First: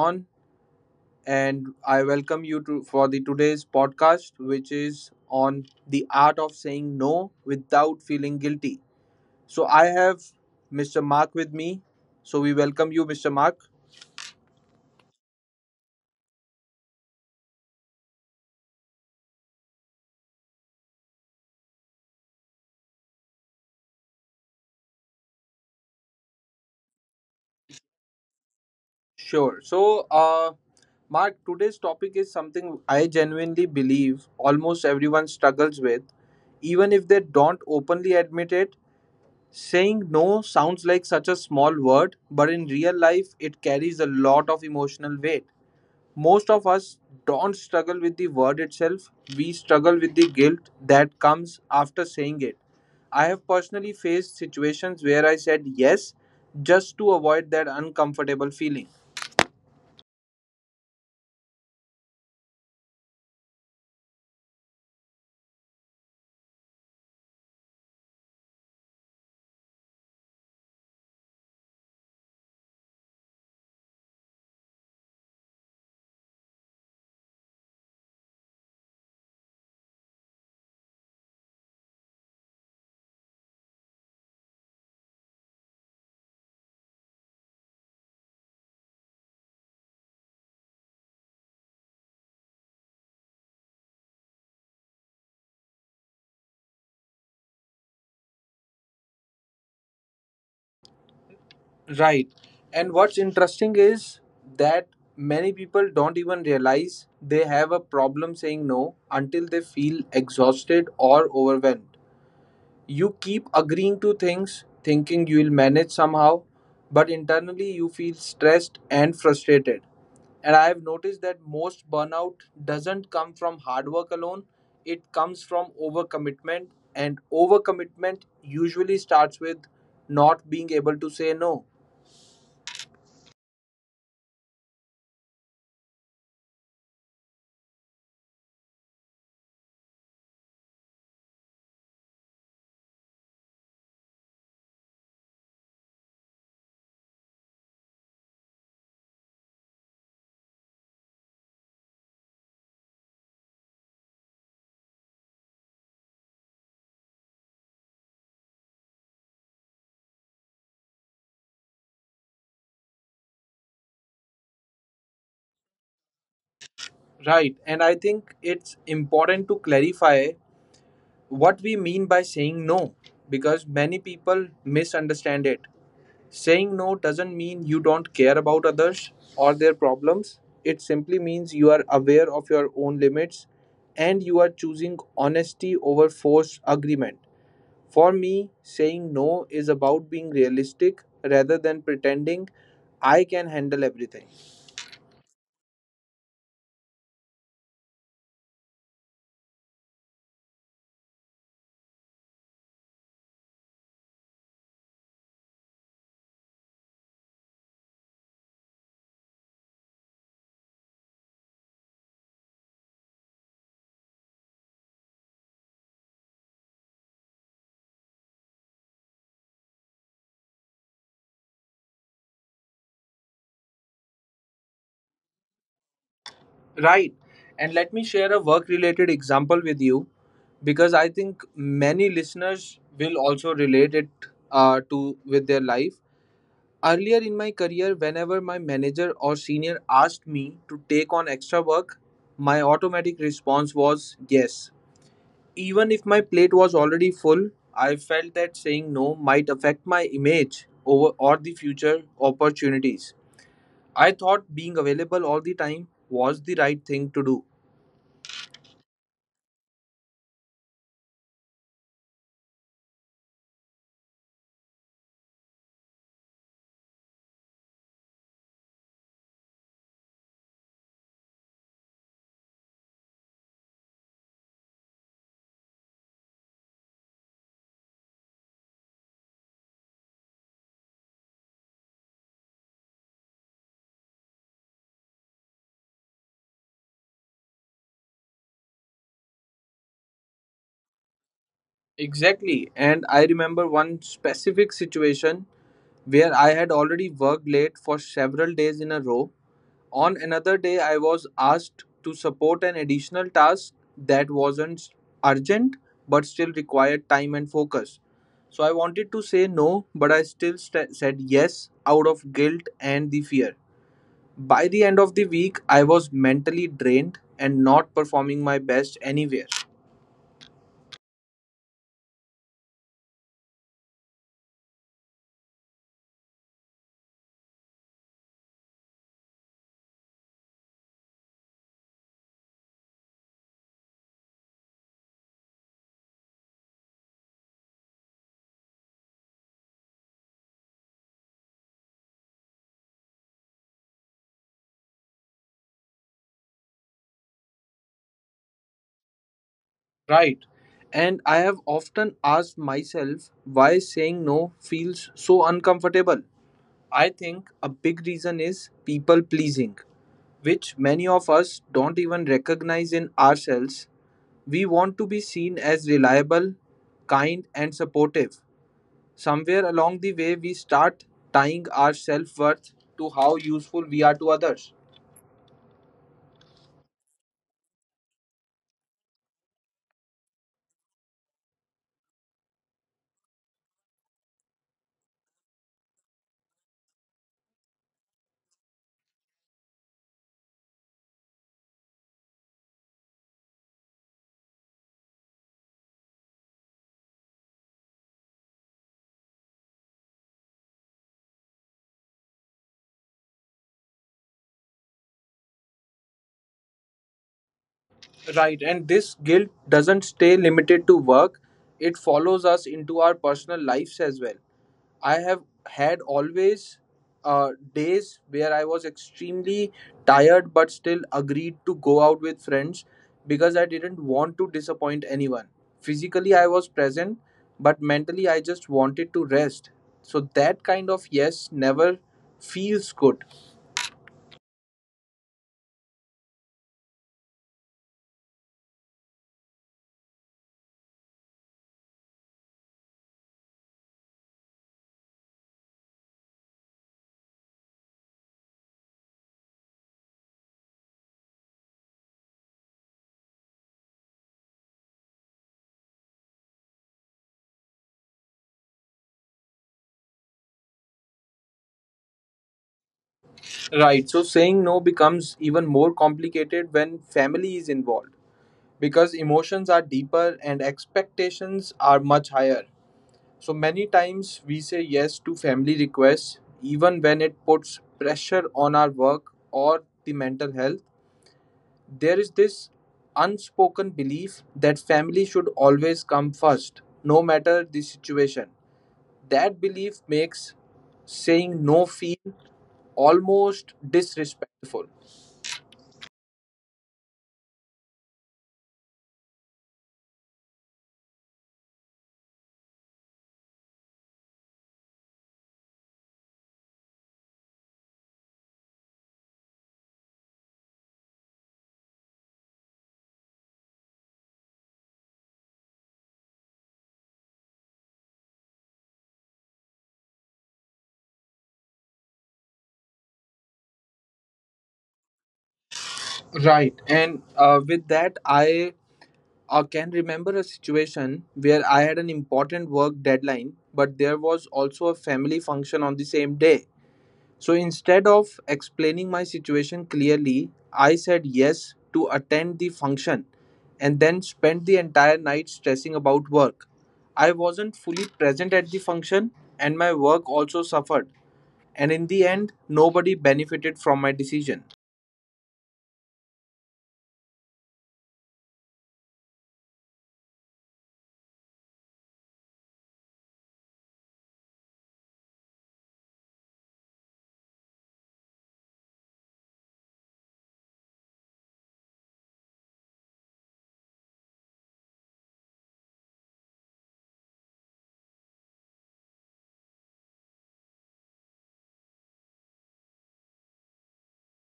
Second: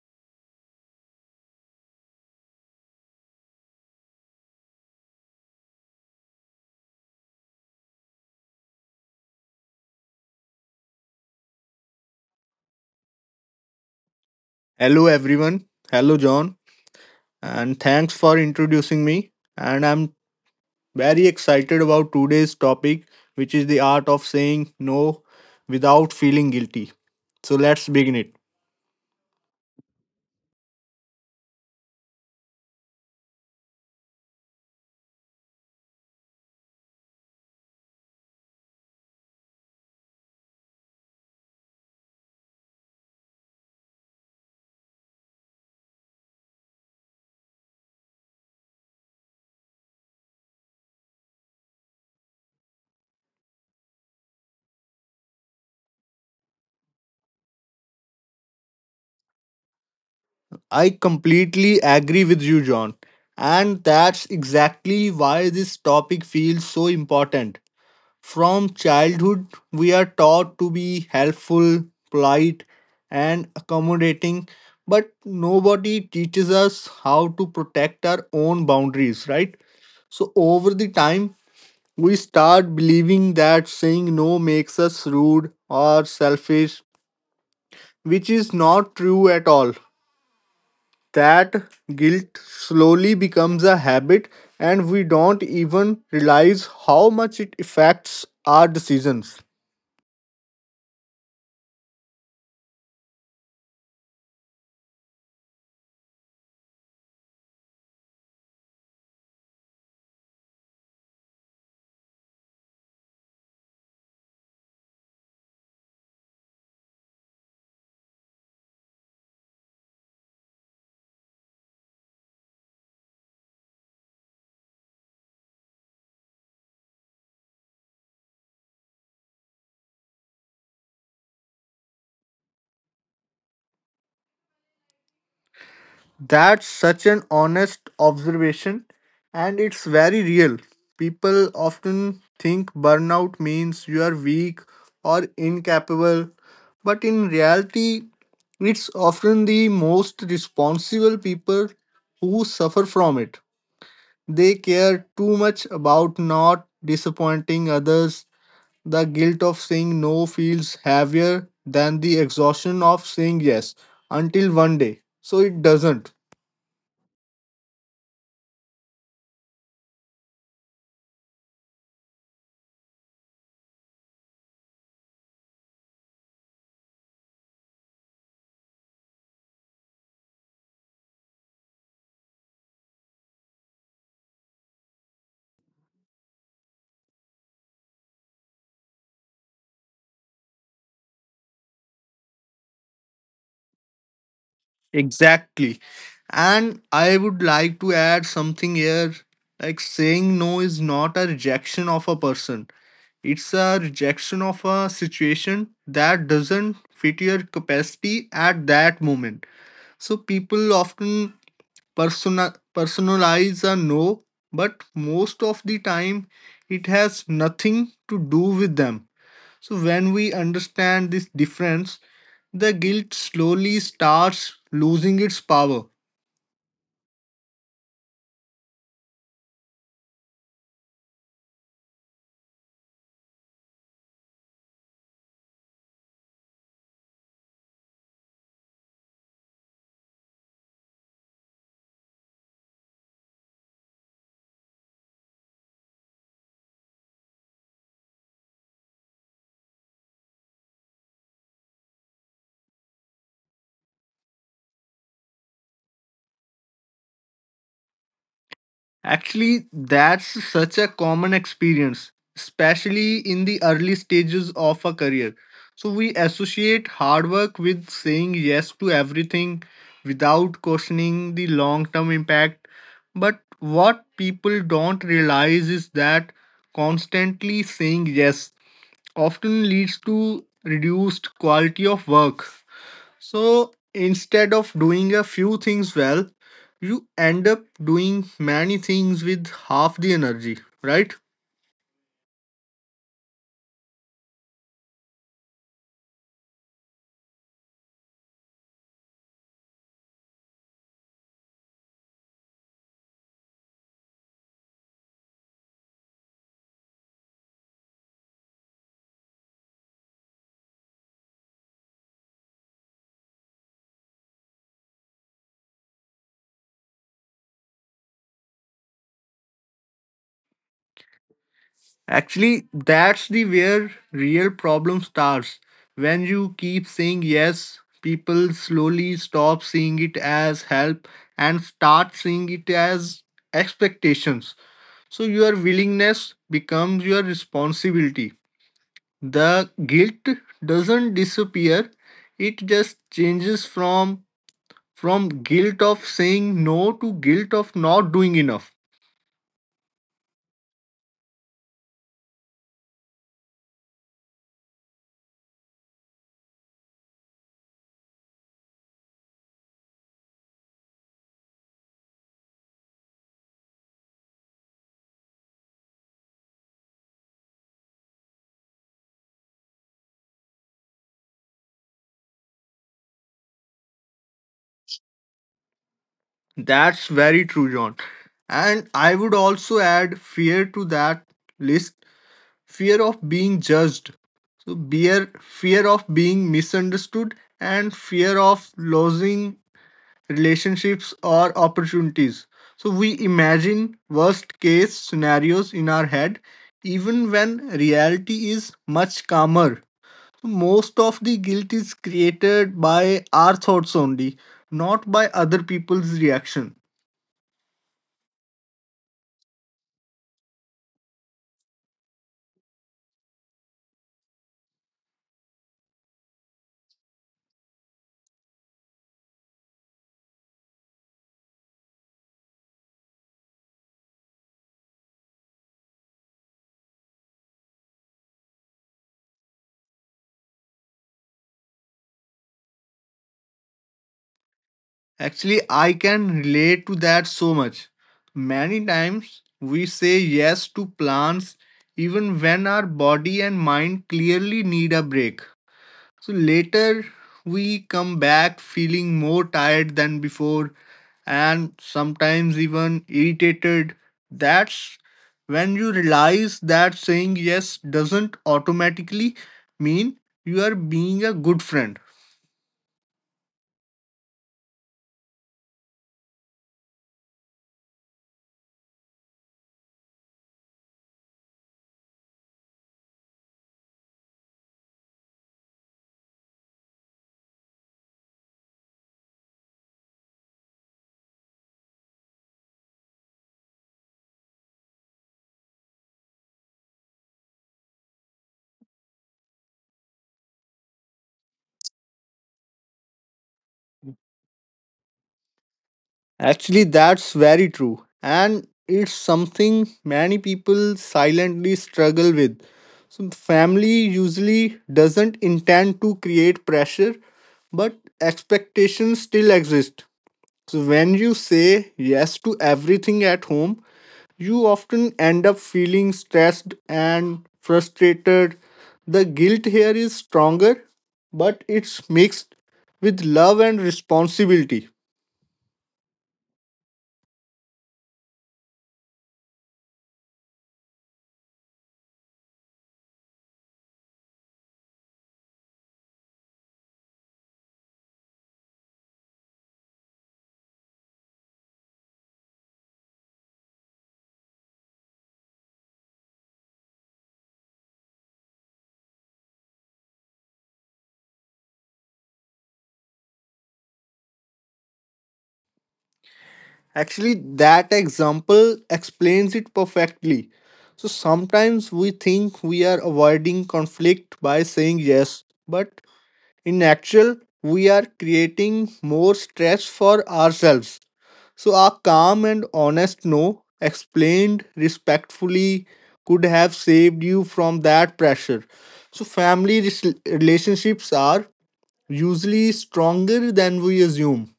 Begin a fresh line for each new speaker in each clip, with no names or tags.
John and I welcome you to for the today's podcast which is on the art of saying no without feeling guilty. So I have Mr. Mark with me. So we welcome you Mr. Mark.
Hello, everyone. Hello, John. And thanks for introducing me. And I'm Very excited about today's topic, which is the art of saying no without feeling guilty. So let's begin it.
Sure. So Mark, today's topic is something I genuinely believe almost everyone struggles with even if they don't openly admit it. Saying no sounds like such a small word, but in real life, it carries a lot of emotional weight. Most of us don't struggle with the word itself, we struggle with the guilt that comes after saying it. I have personally faced situations where I said yes just to avoid that uncomfortable feeling.
I completely agree with you, John. And that's exactly why this topic feels so important. From childhood, we are taught to be helpful, polite, and accommodating, but nobody teaches us how to protect our own boundaries, right? So, over the time, we start believing that saying no makes us rude or selfish, which is not true at all. That guilt slowly becomes a habit, and we don't even realize how much it affects our decisions.
Right. And what's interesting is that many people don't even realize they have a problem saying no until they feel exhausted or overwhelmed. You keep agreeing to things, thinking you'll manage somehow, but internally you feel stressed and frustrated. And I have noticed that most burnout doesn't come from hard work alone, it comes from overcommitment. And overcommitment usually starts with not being able to say no.
That's such an honest observation, and it's very real. People often think burnout means you are weak or incapable, but in reality, it's often the most responsible people who suffer from it. They care too much about not disappointing others. The guilt of saying no feels heavier than the exhaustion of saying yes until one day. So it doesn't.
Right. And I think it's important to clarify what we mean by saying no because many people misunderstand it. Saying no doesn't mean you don't care about others or their problems. It simply means you are aware of your own limits and you are choosing honesty over forced agreement. For me, saying no is about being realistic rather than pretending I can handle everything.
Exactly. And I would like to add something here, like saying no is not a rejection of a person, it's a rejection of a situation that doesn't fit your capacity at that moment. So people often personalize a no, but most of the time it has nothing to do with them. So when we understand this difference, the guilt slowly starts losing its power.
Right. And let me share a work related example with you because I think many listeners will also relate it to with their life. Earlier in my career, whenever my manager or senior asked me to take on extra work, my automatic response was yes. Even if my plate was already full, I felt that saying no might affect my image over or the future opportunities. I thought being available all the time was the right thing to do.
Actually, that's such a common experience, especially in the early stages of a career. So, we associate hard work with saying yes to everything without questioning the long term impact. But what people don't realize is that constantly saying yes often leads to reduced quality of work. So instead of doing a few things well, you end up doing many things with half the energy, right?
Exactly, and I remember one specific situation where I had already worked late for several days in a row. On another day, I was asked to support an additional task that wasn't urgent but still required time and focus. So I wanted to say no, but I still said yes out of guilt and the fear. By the end of the week, I was mentally drained and not performing my best anywhere.
That's the where real problem starts. When you keep saying yes, people slowly stop seeing it as help and start seeing it as expectations. So your willingness becomes your responsibility. The guilt doesn't disappear, it just changes from guilt of saying no to guilt of not doing enough.
Right. And I have often asked myself why saying no feels so uncomfortable. I think a big reason is people pleasing, which many of us don't even recognize in ourselves. We want to be seen as reliable, kind, and supportive. Somewhere along the way, we start tying our self worth to how useful we are to others.
That's very true, John. And I would also add fear to that list, fear of being judged. So, fear of being misunderstood and fear of losing relationships or opportunities. So, we imagine worst case scenarios in our head, even when reality is much calmer. Most of the guilt is created by our thoughts only, not by other people's reaction.
Right, and this guilt doesn't stay limited to work, it follows us into our personal lives as well. I have had always days where I was extremely tired but still agreed to go out with friends because I didn't want to disappoint anyone. Physically, I was present, but mentally, I just wanted to rest. So, that kind of yes never feels good.
Actually, I can relate to that so much. Many times we say yes to plans even when our body and mind clearly need a break. So later we come back feeling more tired than before and sometimes even irritated. That's when you realize that saying yes doesn't automatically mean you are being a good friend.
Right. So, saying no becomes even more complicated when family is involved because emotions are deeper and expectations are much higher. So many times we say yes to family requests, even when it puts pressure on our work or the mental health. There is this unspoken belief that family should always come first, no matter the situation. That belief makes saying no feel almost disrespectful.
Actually, that's very true, and it's something many people silently struggle with. So, family usually doesn't intend to create pressure, but expectations still exist. So, when you say yes to everything at home, you often end up feeling stressed and frustrated. The guilt here is stronger, but it's mixed with love and responsibility.
Right. And with that, I can remember a situation where I had an important work deadline, but there was also a family function on the same day. So instead of explaining my situation clearly, I said yes to attend the function and then spent the entire night stressing about work. I wasn't fully present at the function, and my work also suffered. And in the end, nobody benefited from my decision.
Actually, that example explains it perfectly. So sometimes we think we are avoiding conflict by saying yes, but in actual we are creating more stress for ourselves. So a calm and honest no, explained respectfully, could have saved you from that pressure. So family relationships are usually stronger than we assume.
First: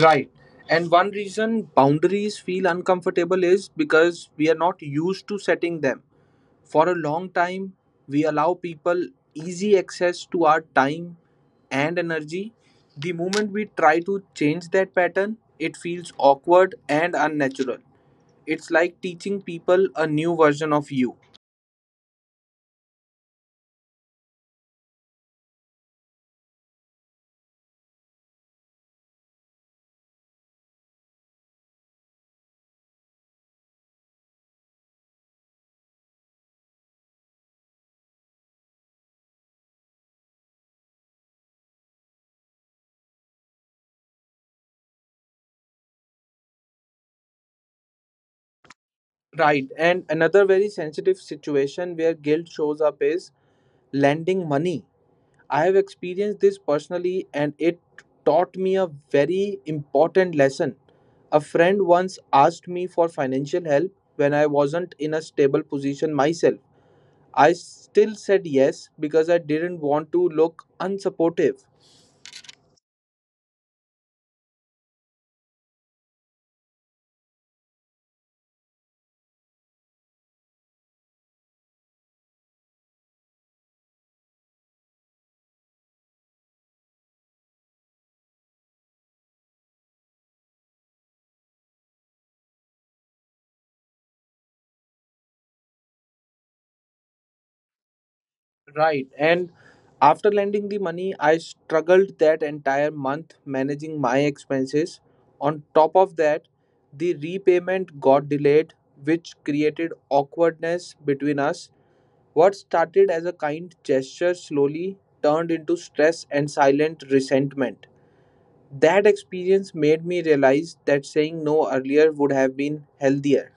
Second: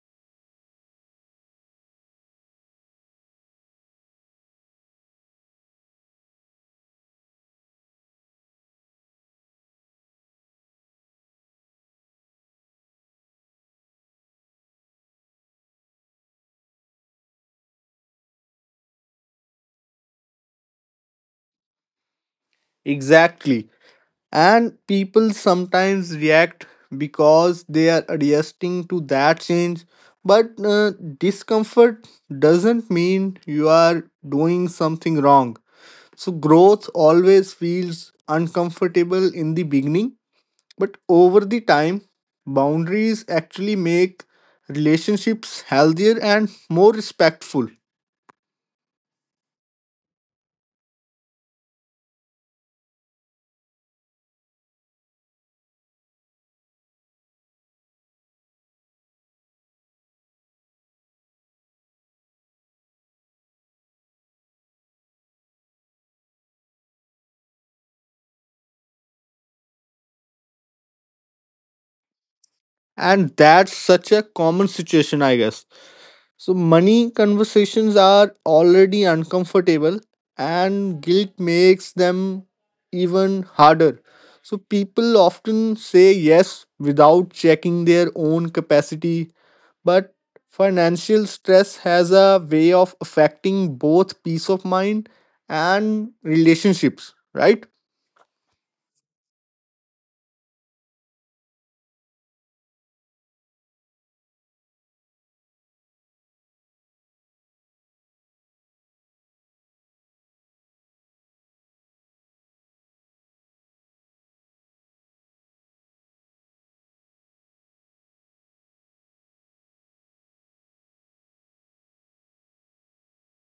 Right. And one reason boundaries feel uncomfortable is because we are not used to setting them. For a long time, we allow people easy access to our time and energy. The moment we try to change that pattern, it feels awkward and unnatural. It's like teaching people a new version of you.
Exactly. And people sometimes react because they are adjusting to that change, but discomfort doesn't mean you are doing something wrong. So growth always feels uncomfortable in the beginning, but over the time boundaries actually make relationships healthier and more respectful.
Right. And another very sensitive situation where guilt shows up is lending money. I have experienced this personally and it taught me a very important lesson. A friend once asked me for financial help when I wasn't in a stable position myself. I still said yes because I didn't want to look unsupportive.
And that's such a common situation, I guess. So, money conversations are already uncomfortable, and guilt makes them even harder. So, people often say yes without checking their own capacity, but financial stress has a way of affecting both peace of mind and relationships, right?
Right. And after lending the money, I struggled that entire month managing my expenses. On top of that, the repayment got delayed, which created awkwardness between us. What started as a kind gesture slowly turned into stress and silent resentment. That experience made me realize that saying no earlier would have been healthier.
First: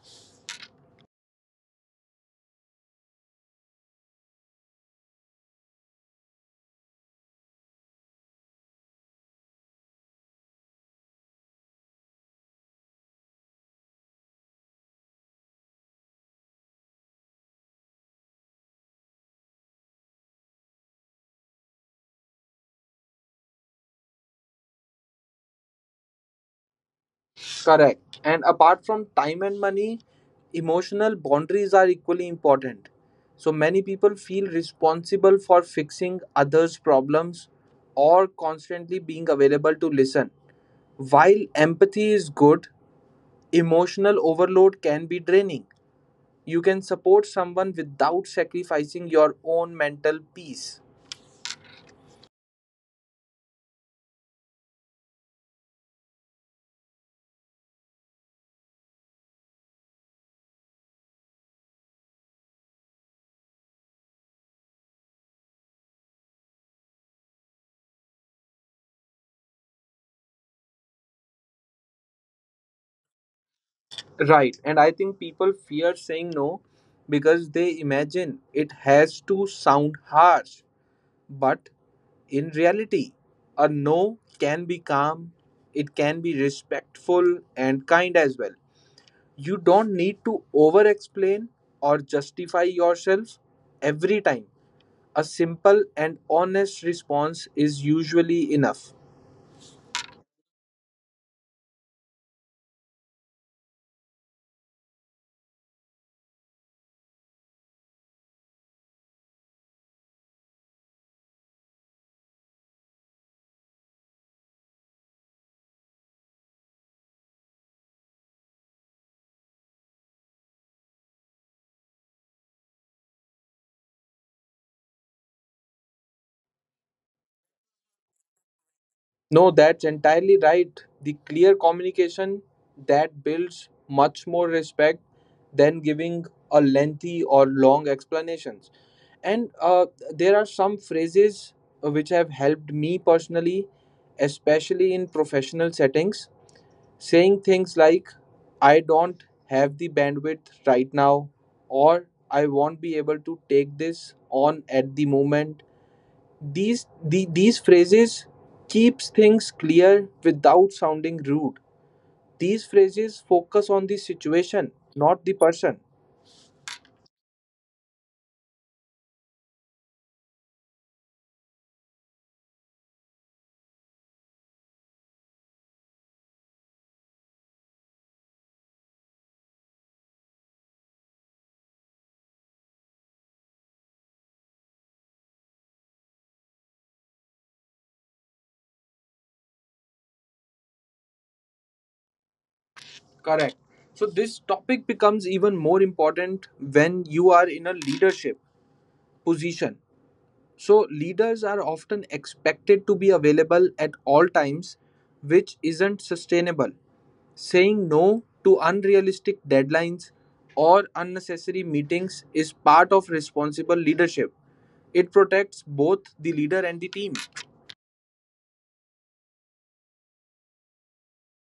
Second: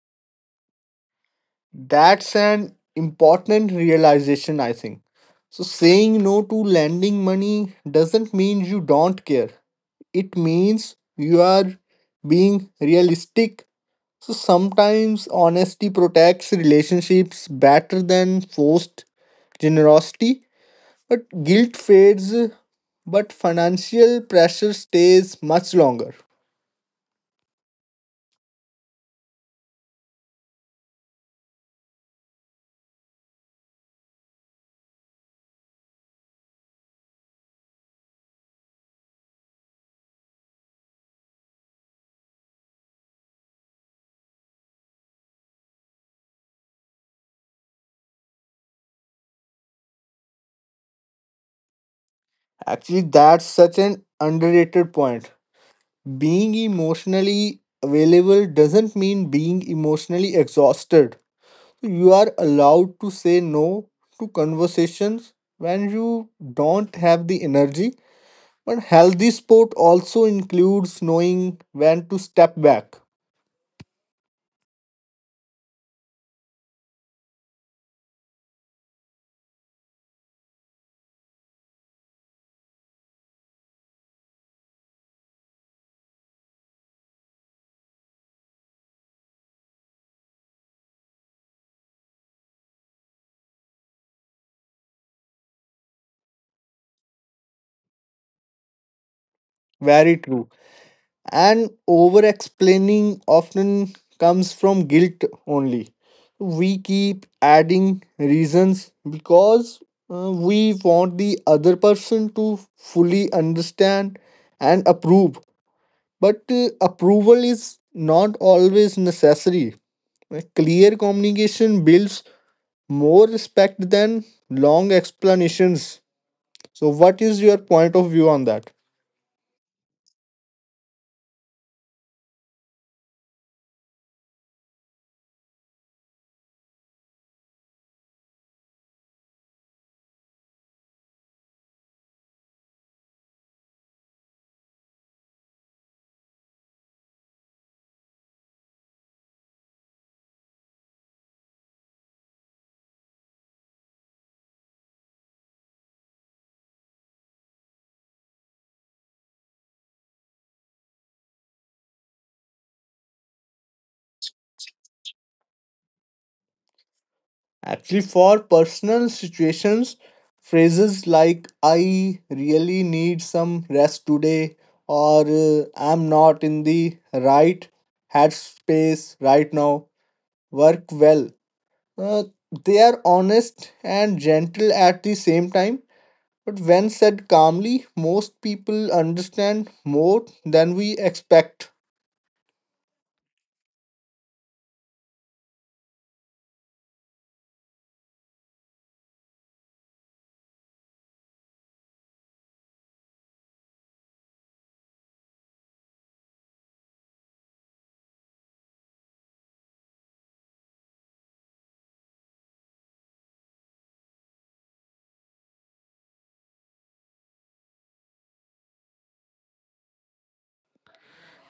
That's an important realization, I think. So, saying no to lending money doesn't mean you don't care, it means you are being realistic. So, sometimes honesty protects relationships better than forced generosity. But guilt fades, but financial pressure stays much longer.
Correct. And apart from time and money, emotional boundaries are equally important. So many people feel responsible for fixing others' problems or constantly being available to listen. While empathy is good, emotional overload can be draining. You can support someone without sacrificing your own mental peace.
Actually, that's such an underrated point. Being emotionally available doesn't mean being emotionally exhausted. You are allowed to say no to conversations when you don't have the energy. But healthy sport also includes knowing when to step back.
Right. And I think people fear saying no because they imagine it has to sound harsh. But in reality, a no can be calm, it can be respectful and kind as well. You don't need to over explain or justify yourself every time. A simple and honest response is usually enough.
Very true. And over explaining often comes from guilt only. We keep adding reasons because we want the other person to fully understand and approve, but approval is not always necessary. A clear communication builds more respect than long explanations. So what is your point of view on that?
No, that's entirely right. The clear communication that builds much more respect than giving a lengthy or long explanations. And there are some phrases which have helped me personally, especially in professional settings. Saying things like, I don't have the bandwidth right now, or I won't be able to take this on at the moment, these phrases keeps things clear without sounding rude. These phrases focus on the situation, not the person.
Actually, for personal situations, phrases like "I really need some rest today" or "I'm not in the right headspace right now" work well. Uh, they are honest and gentle at the same time, but when said calmly, most people understand more than we expect.
Correct. So this topic becomes even more important when you are in a leadership position. So, leaders are often expected to be available at all times, which isn't sustainable. Saying no to unrealistic deadlines or unnecessary meetings is part of responsible leadership. It protects both the leader and the team.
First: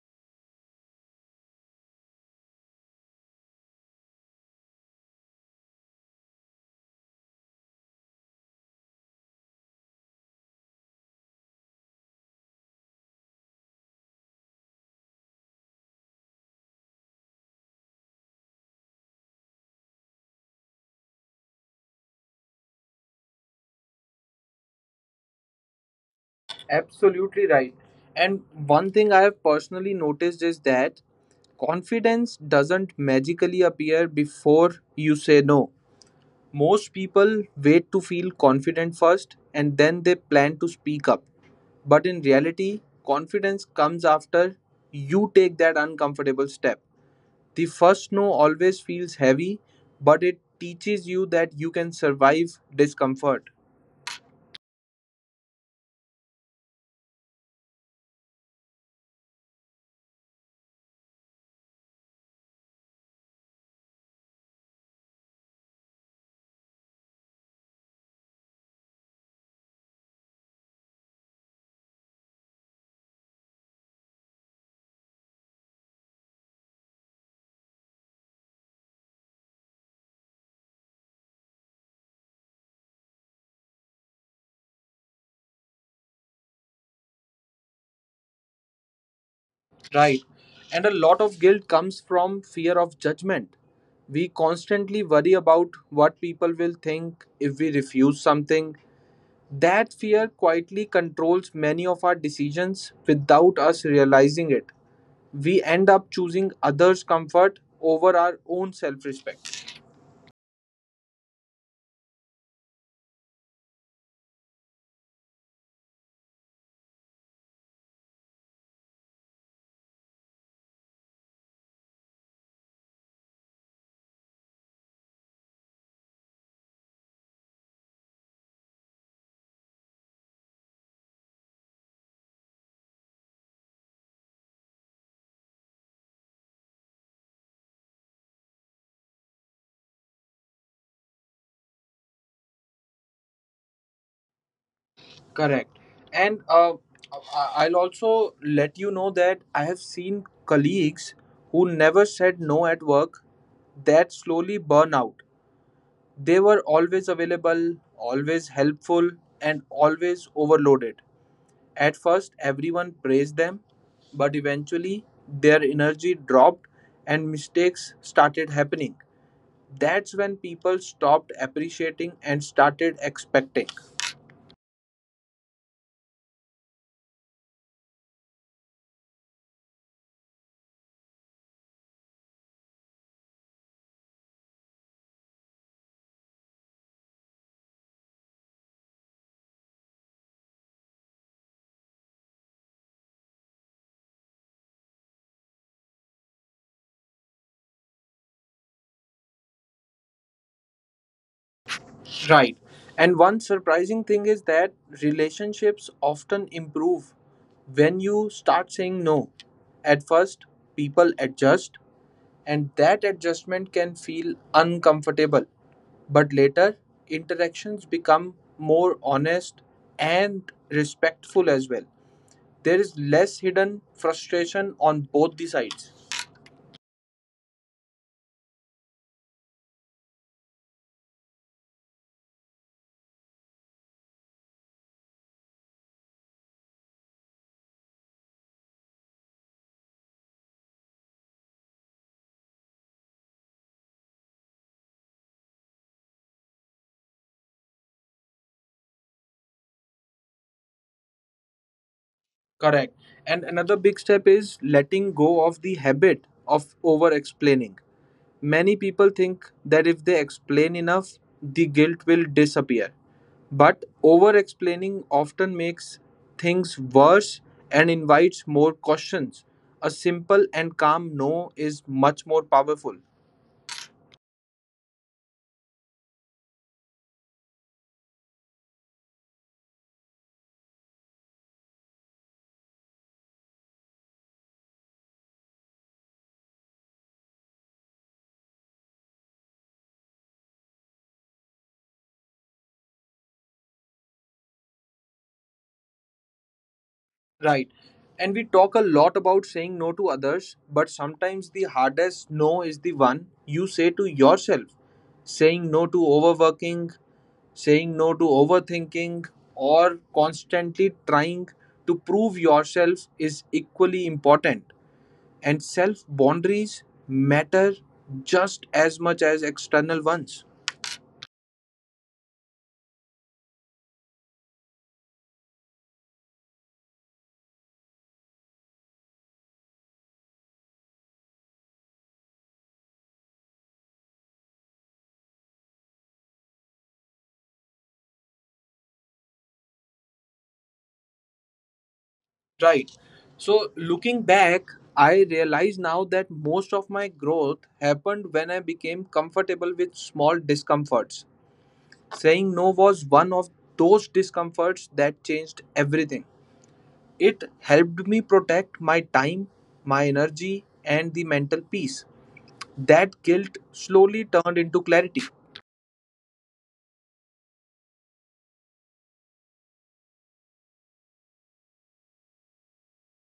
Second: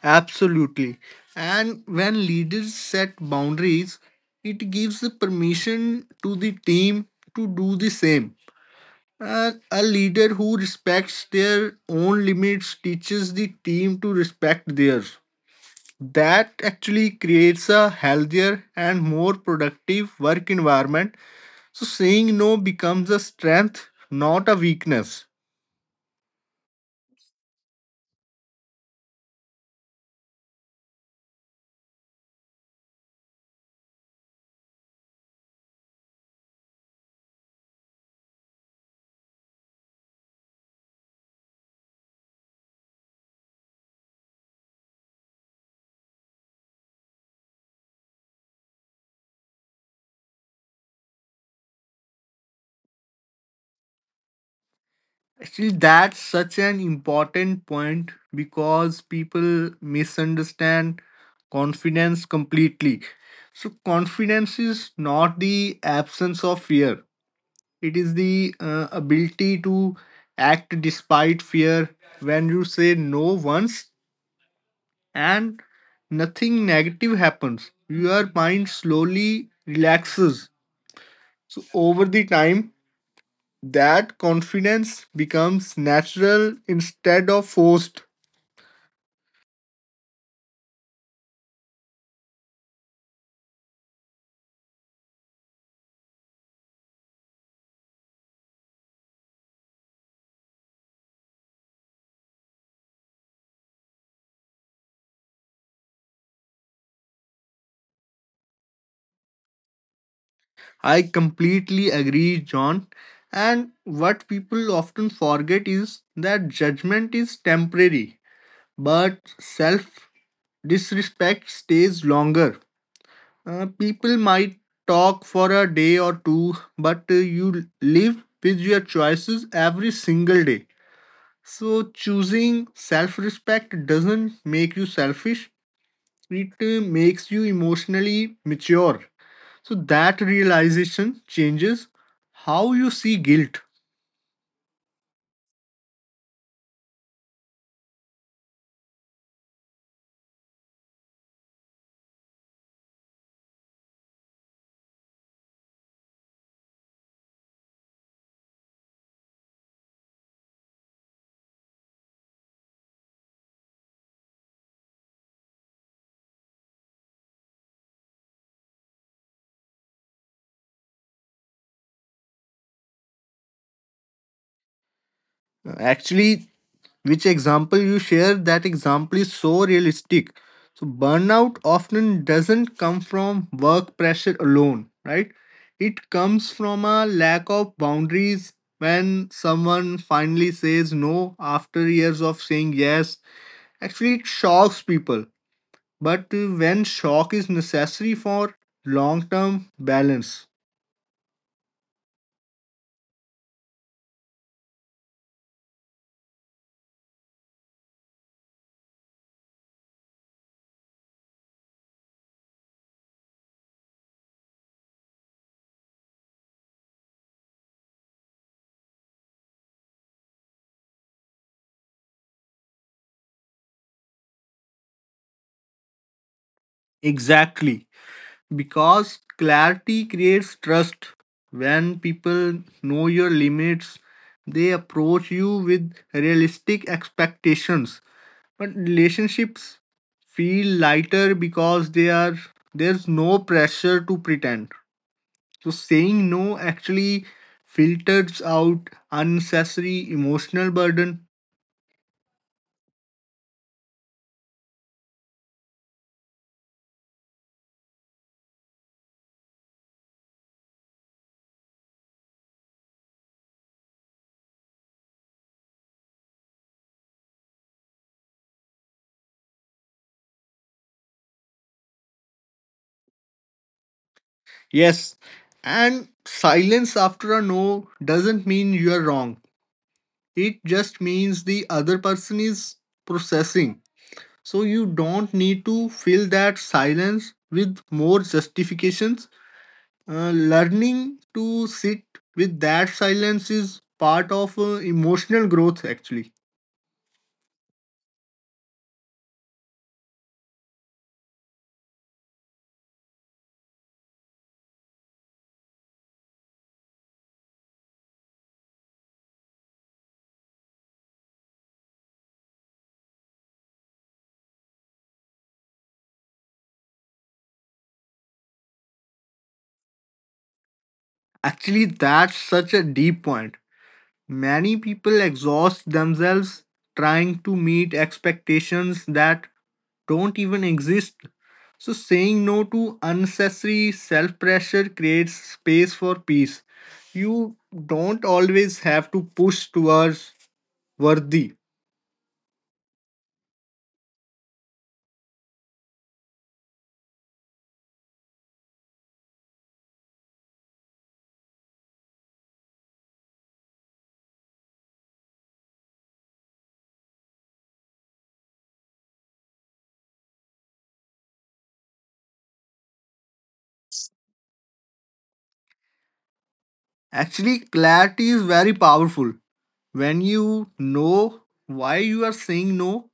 Absolutely. And when leaders set boundaries, it gives the permission to the team to do the same. And a leader who respects their own limits teaches the team to respect theirs. That actually creates a healthier and more productive work environment. So saying no becomes a strength, not a weakness.
Absolutely right. And one thing I have personally noticed is that confidence doesn't magically appear before you say no. Most people wait to feel confident first and then they plan to speak up. But in reality, confidence comes after you take that uncomfortable step. The first no always feels heavy, but it teaches you that you can survive discomfort.
Actually, that's such an important point because people misunderstand confidence completely. So, confidence is not the absence of fear, it is the ability to act despite fear. When you say no once and nothing negative happens, your mind slowly relaxes. So, over the time, that confidence becomes natural instead of forced.
Right. And a lot of guilt comes from fear of judgment. We constantly worry about what people will think if we refuse something. That fear quietly controls many of our decisions without us realizing it. We end up choosing others' comfort over our own self respect.
I completely agree, John. And what people often forget is that judgment is temporary, but self disrespect stays longer. People might talk for a day or two, but you live with your choices every single day. So, choosing self respect doesn't make you selfish, it makes you emotionally mature. So that realization changes how you see guilt.
Correct. And I'll also let you know that I have seen colleagues who never said no at work that slowly burn out. They were always available, always helpful, and always overloaded. At first everyone praised them, but eventually their energy dropped and mistakes started happening. That's when people stopped appreciating and started expecting.
Actually, which example you share, that example is so realistic. So burnout often doesn't come from work pressure alone, right? It comes from a lack of boundaries when someone finally says no after years of saying yes. Actually, it shocks people. But when shock is necessary for long term balance.
Right. And one surprising thing is that relationships often improve when you start saying no. At first, people adjust, and that adjustment can feel uncomfortable, but later interactions become more honest and respectful as well. There is less hidden frustration on both the sides.
Exactly, because clarity creates trust. When people know your limits, they approach you with realistic expectations, but relationships feel lighter because they are there's no pressure to pretend. So saying no actually filters out unnecessary emotional burden.
Correct. And another big step is letting go of the habit of over explaining. Many people think that if they explain enough, the guilt will disappear. But over explaining often makes things worse and invites more questions. A simple and calm no is much more powerful.
Yes. And silence after a no doesn't mean you're wrong, it just means the other person is processing. So you don't need to fill that silence with more justifications. Learning to sit with that silence is part of emotional growth, actually.
Right. And we talk a lot about saying no to others, but sometimes the hardest no is the one you say to yourself. Saying no to overworking, saying no to overthinking, or constantly trying to prove yourself is equally important. And self boundaries matter just as much as external ones.
Actually, that's such a deep point. Many people exhaust themselves trying to meet expectations that don't even exist. So, saying no to unnecessary self pressure creates space for peace. You don't always have to push towards worthy.
Right. So looking back, I realize now that most of my growth happened when I became comfortable with small discomforts. Saying no was one of those discomforts that changed everything. It helped me protect my time, my energy, and the mental peace. That guilt slowly turned into clarity.
Actually, clarity is very powerful. When you know why you are saying no,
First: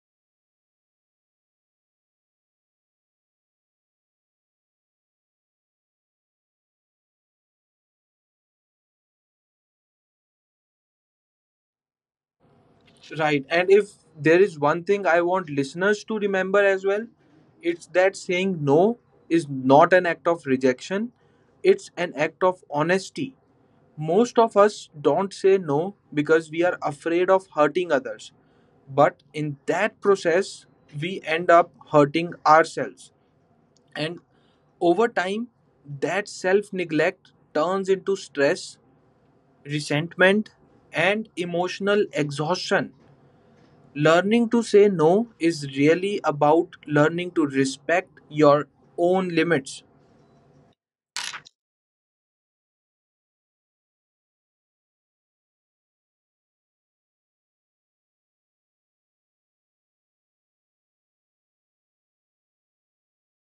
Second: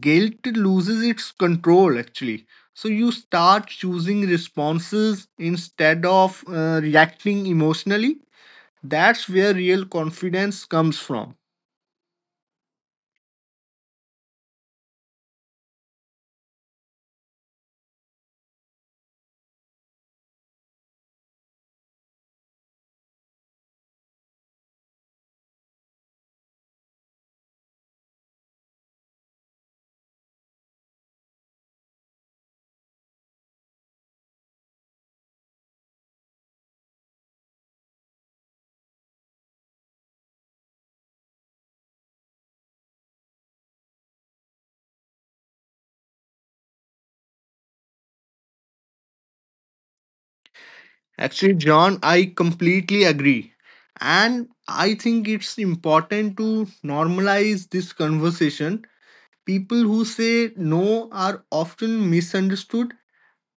guilt loses its control actually. So, you start choosing responses instead of reacting emotionally. That's where real confidence comes from.
Right. And if there is one thing I want listeners to remember as well, it's that saying no is not an act of rejection, it's an act of honesty. Most of us don't say no because we are afraid of hurting others. But in that process, we end up hurting ourselves. And over time, that self neglect turns into stress, resentment, and emotional exhaustion. Learning to say no is really about learning to respect your own limits.
Actually, John, I completely agree. And I think it's important to normalize this conversation. People who say no are often misunderstood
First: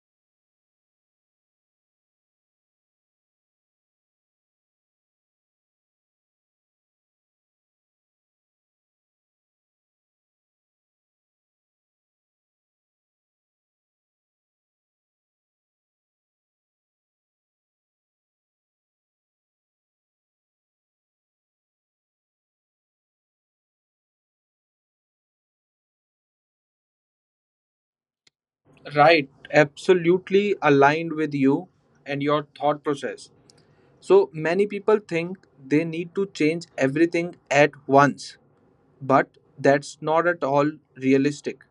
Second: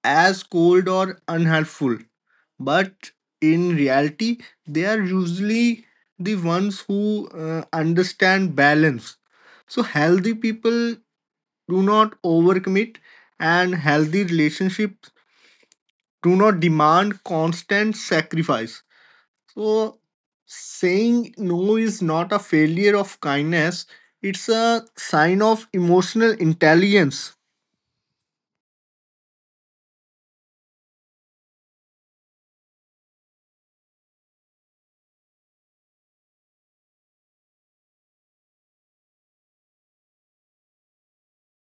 as cold or unhelpful. But in reality, they are usually the ones who understand balance. So, healthy people do not overcommit, and healthy relationships do not demand constant sacrifice. So saying no is not a failure of kindness, it's a sign of emotional intelligence.
Right, absolutely aligned with you and your thought process. So many people think they need to change everything at once. But that's not at all realistic.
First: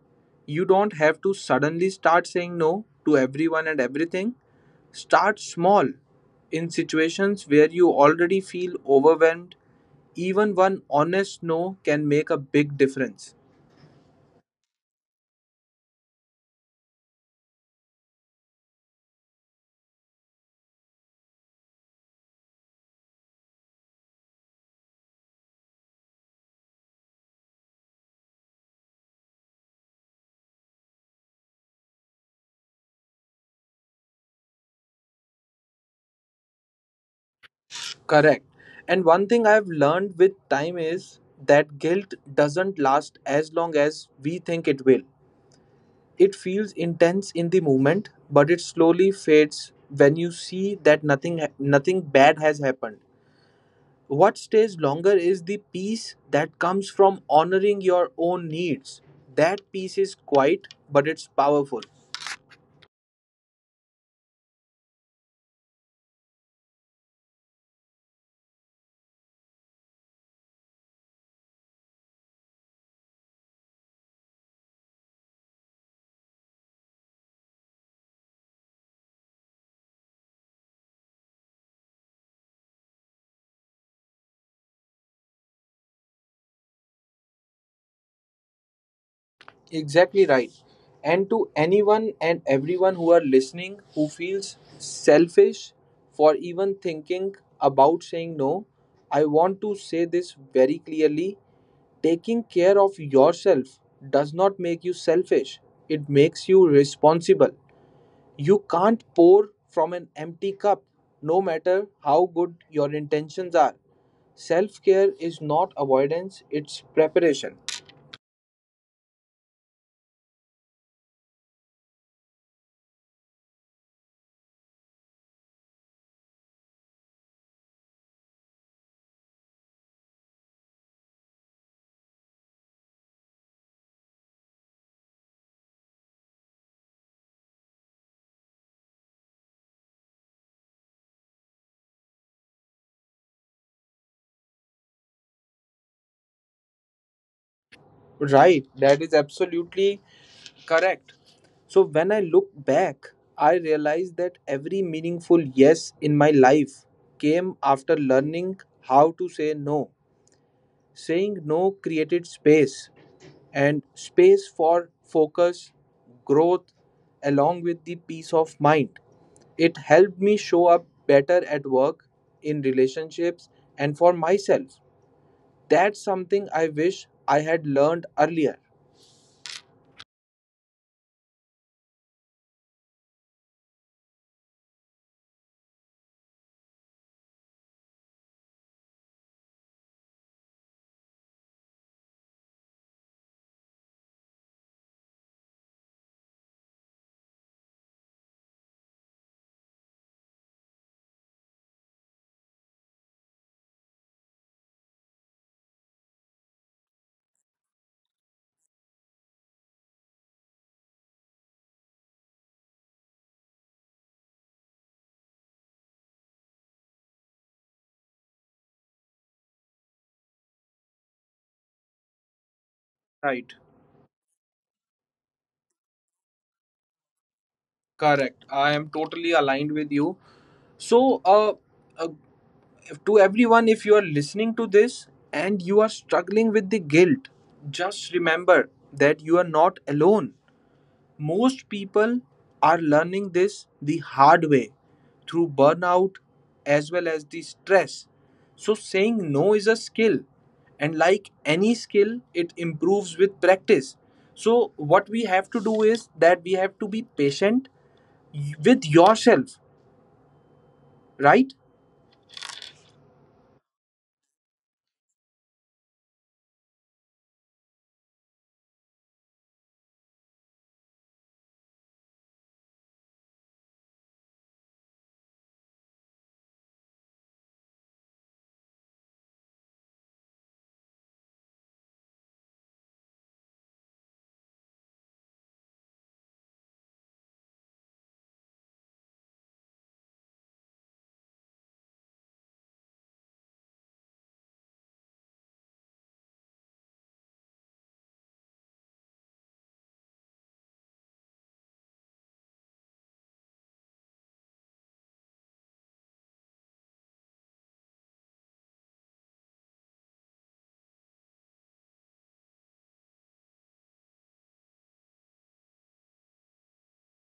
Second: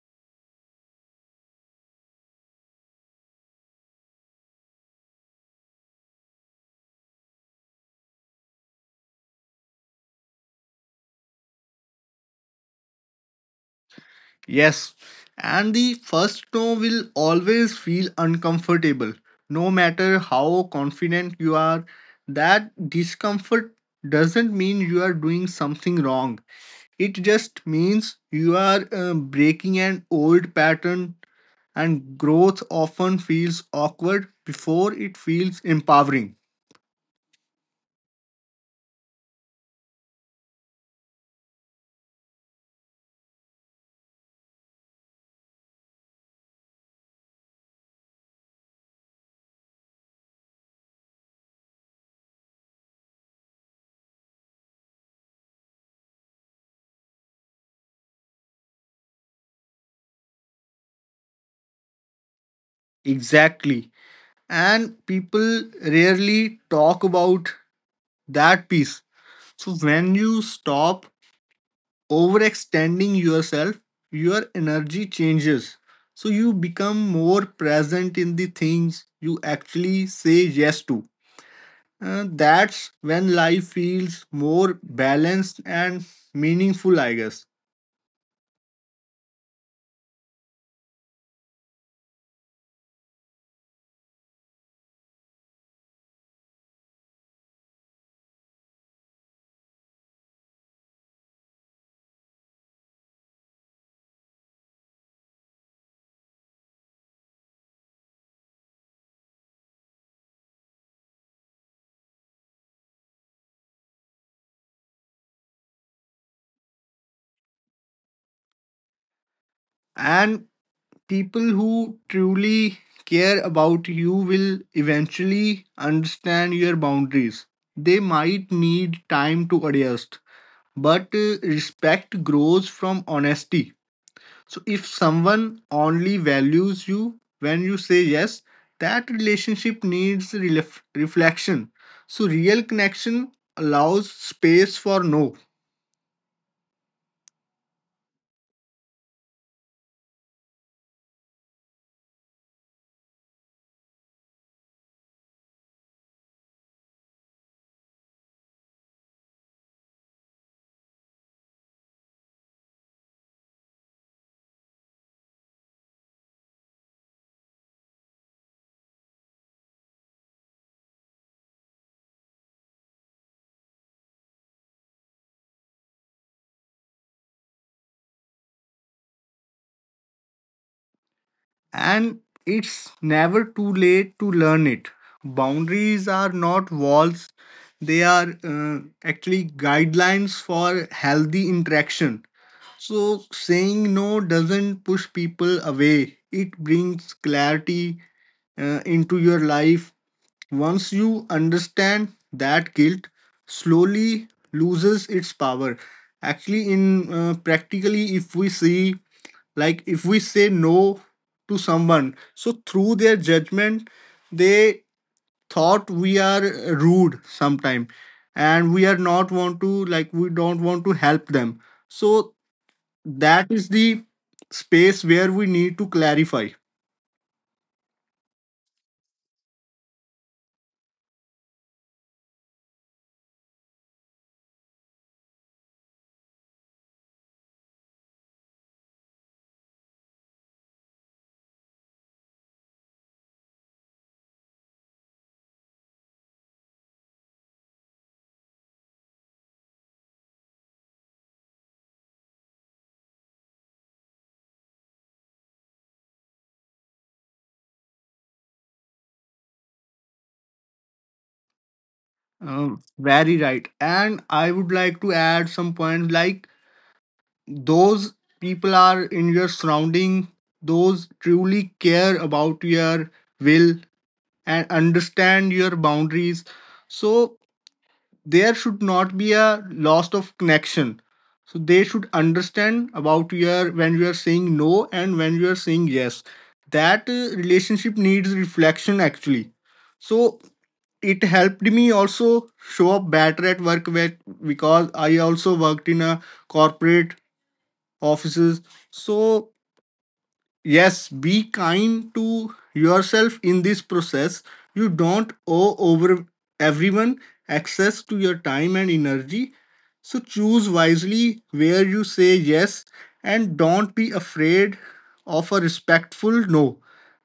You don't have to suddenly start saying no to everyone and everything. Start small. In situations where you already feel overwhelmed, even one honest no can make a big difference.
Yes. And the first no will always feel uncomfortable, no matter how confident you are. That discomfort doesn't mean you are doing something wrong, it just means you are breaking an old pattern, and growth often feels awkward before it feels empowering.
Correct. And one thing I've learned with time is that guilt doesn't last as long as we think it will. It feels intense in the moment, but it slowly fades when you see that nothing bad has happened. What stays longer is the peace that comes from honoring your own needs. That peace is quiet, but it's powerful.
Exactly. And people rarely talk about that piece. So when you stop overextending yourself, your energy changes. So you become more present in the things you actually say yes to. That's when life feels more balanced and meaningful, I guess.
Exactly right. And to anyone and everyone who are listening who feels selfish for even thinking about saying no, I want to say this very clearly. Taking care of yourself does not make you selfish, it makes you responsible. You can't pour from an empty cup, no matter how good your intentions are. Self care is not avoidance, it's preparation.
And people who truly care about you will eventually understand your boundaries. They might need time to adjust, but respect grows from honesty. So, if someone only values you when you say yes, that relationship needs reflection. So, real connection allows space for no.
Right, that is absolutely correct. So when I look back, I realize that every meaningful yes in my life came after learning how to say no. Saying no created space and space for focus, growth, along with the peace of mind. It helped me show up better at work, in relationships, and for myself. That's something I wish I had learned earlier.
And it's never too late to learn it. Boundaries are not walls, they are actually guidelines for healthy interaction. So, saying no doesn't push people away, it brings clarity into your life. Once you understand that, guilt slowly loses its power. Actually, in practically, if we see, like if we say no to someone, so through their judgment they thought we are rude sometime, and we are not want to, like we don't want to help them, so
Right.
that is the space where we need to clarify.
Correct. I am totally aligned with you. So, uh, to everyone, if you are listening to this and you are struggling with the guilt, just remember that you are not alone. Most people are learning this the hard way through burnout as well as the stress. So, saying no is a skill, and like any skill, it improves with practice. So, what we have to do is that we have to be patient with yourself, right?
Very right. And I would like to add some points, like those people are in your surrounding, those truly care about your will and understand your boundaries, so there should not be a loss of connection. So they should understand about your when you are saying no and when you are saying yes, that relationship needs reflection actually. So it helped me also show up better at work with, because I also worked in a corporate offices. So, yes, be kind to yourself in this process. You don't owe over everyone access to your time and energy. So, choose wisely where you say yes and don't be afraid of a respectful no.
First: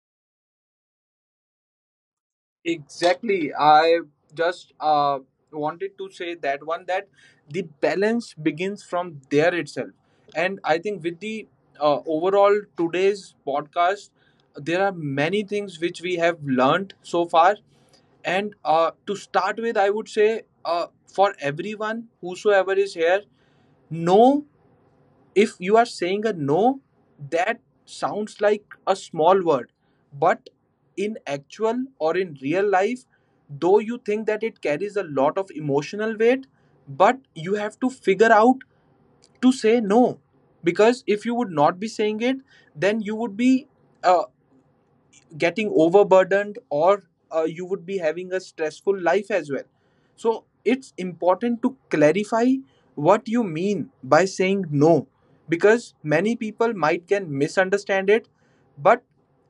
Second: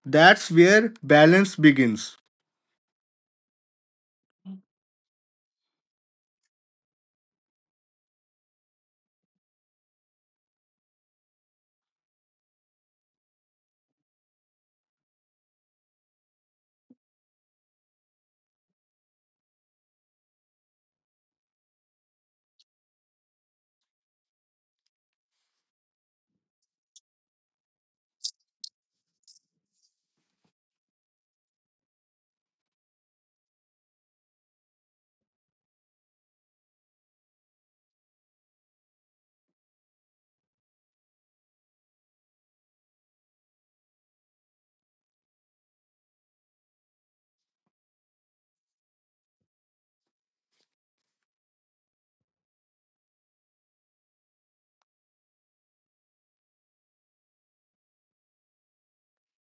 That's where balance begins.
Exactly. I just wanted to say that one that the balance begins from there itself. And I think with the overall today's podcast, there are many things which we have learned so far. And to start with, I would say for everyone, whosoever is here, know if you are saying a no that sounds like a small word but in actual or in real life though you think that it carries a lot of emotional weight but you have to figure out to say no because if you would not be saying it then you would be uh, getting overburdened or you would be having a stressful life as well so it's important to clarify what you mean by saying no because many people might can misunderstand it but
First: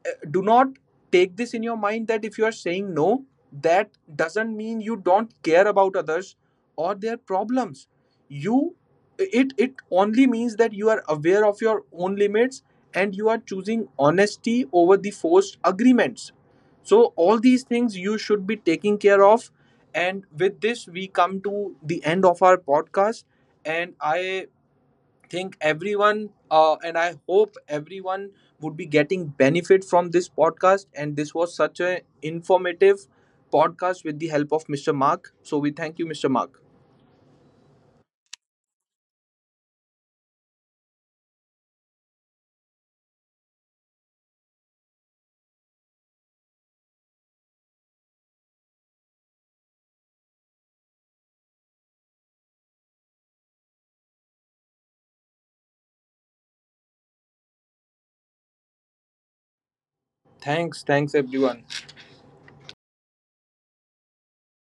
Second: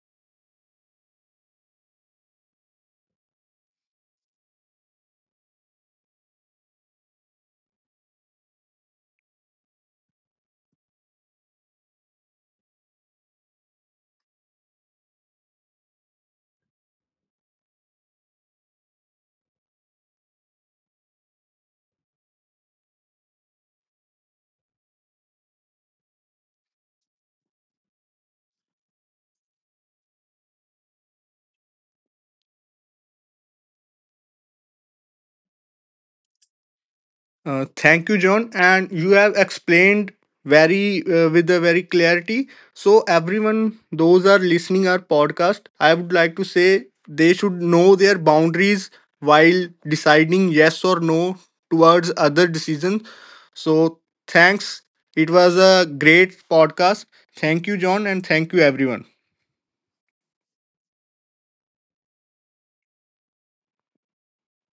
do not take this in your mind that if you are saying no, that doesn't mean you don't care about others or their problems. You it only means that you are aware of your own limits and you are choosing honesty over the forced agreements. So all these things you should be taking care of, and with this we come to the end of our podcast. And I think everyone, and I hope everyone would be getting benefit from this podcast, and this was such a informative podcast with the help of Mr. Mark. So we thank you, Mr. Mark.
Thank you, John. And you have explained very with a very clarity. So everyone, those are listening our podcast, I would like to say they should know their boundaries while deciding yes or no towards other decisions. So thanks. It was a great podcast. Thank you, John, and thank you, everyone.
Thanks, thanks everyone.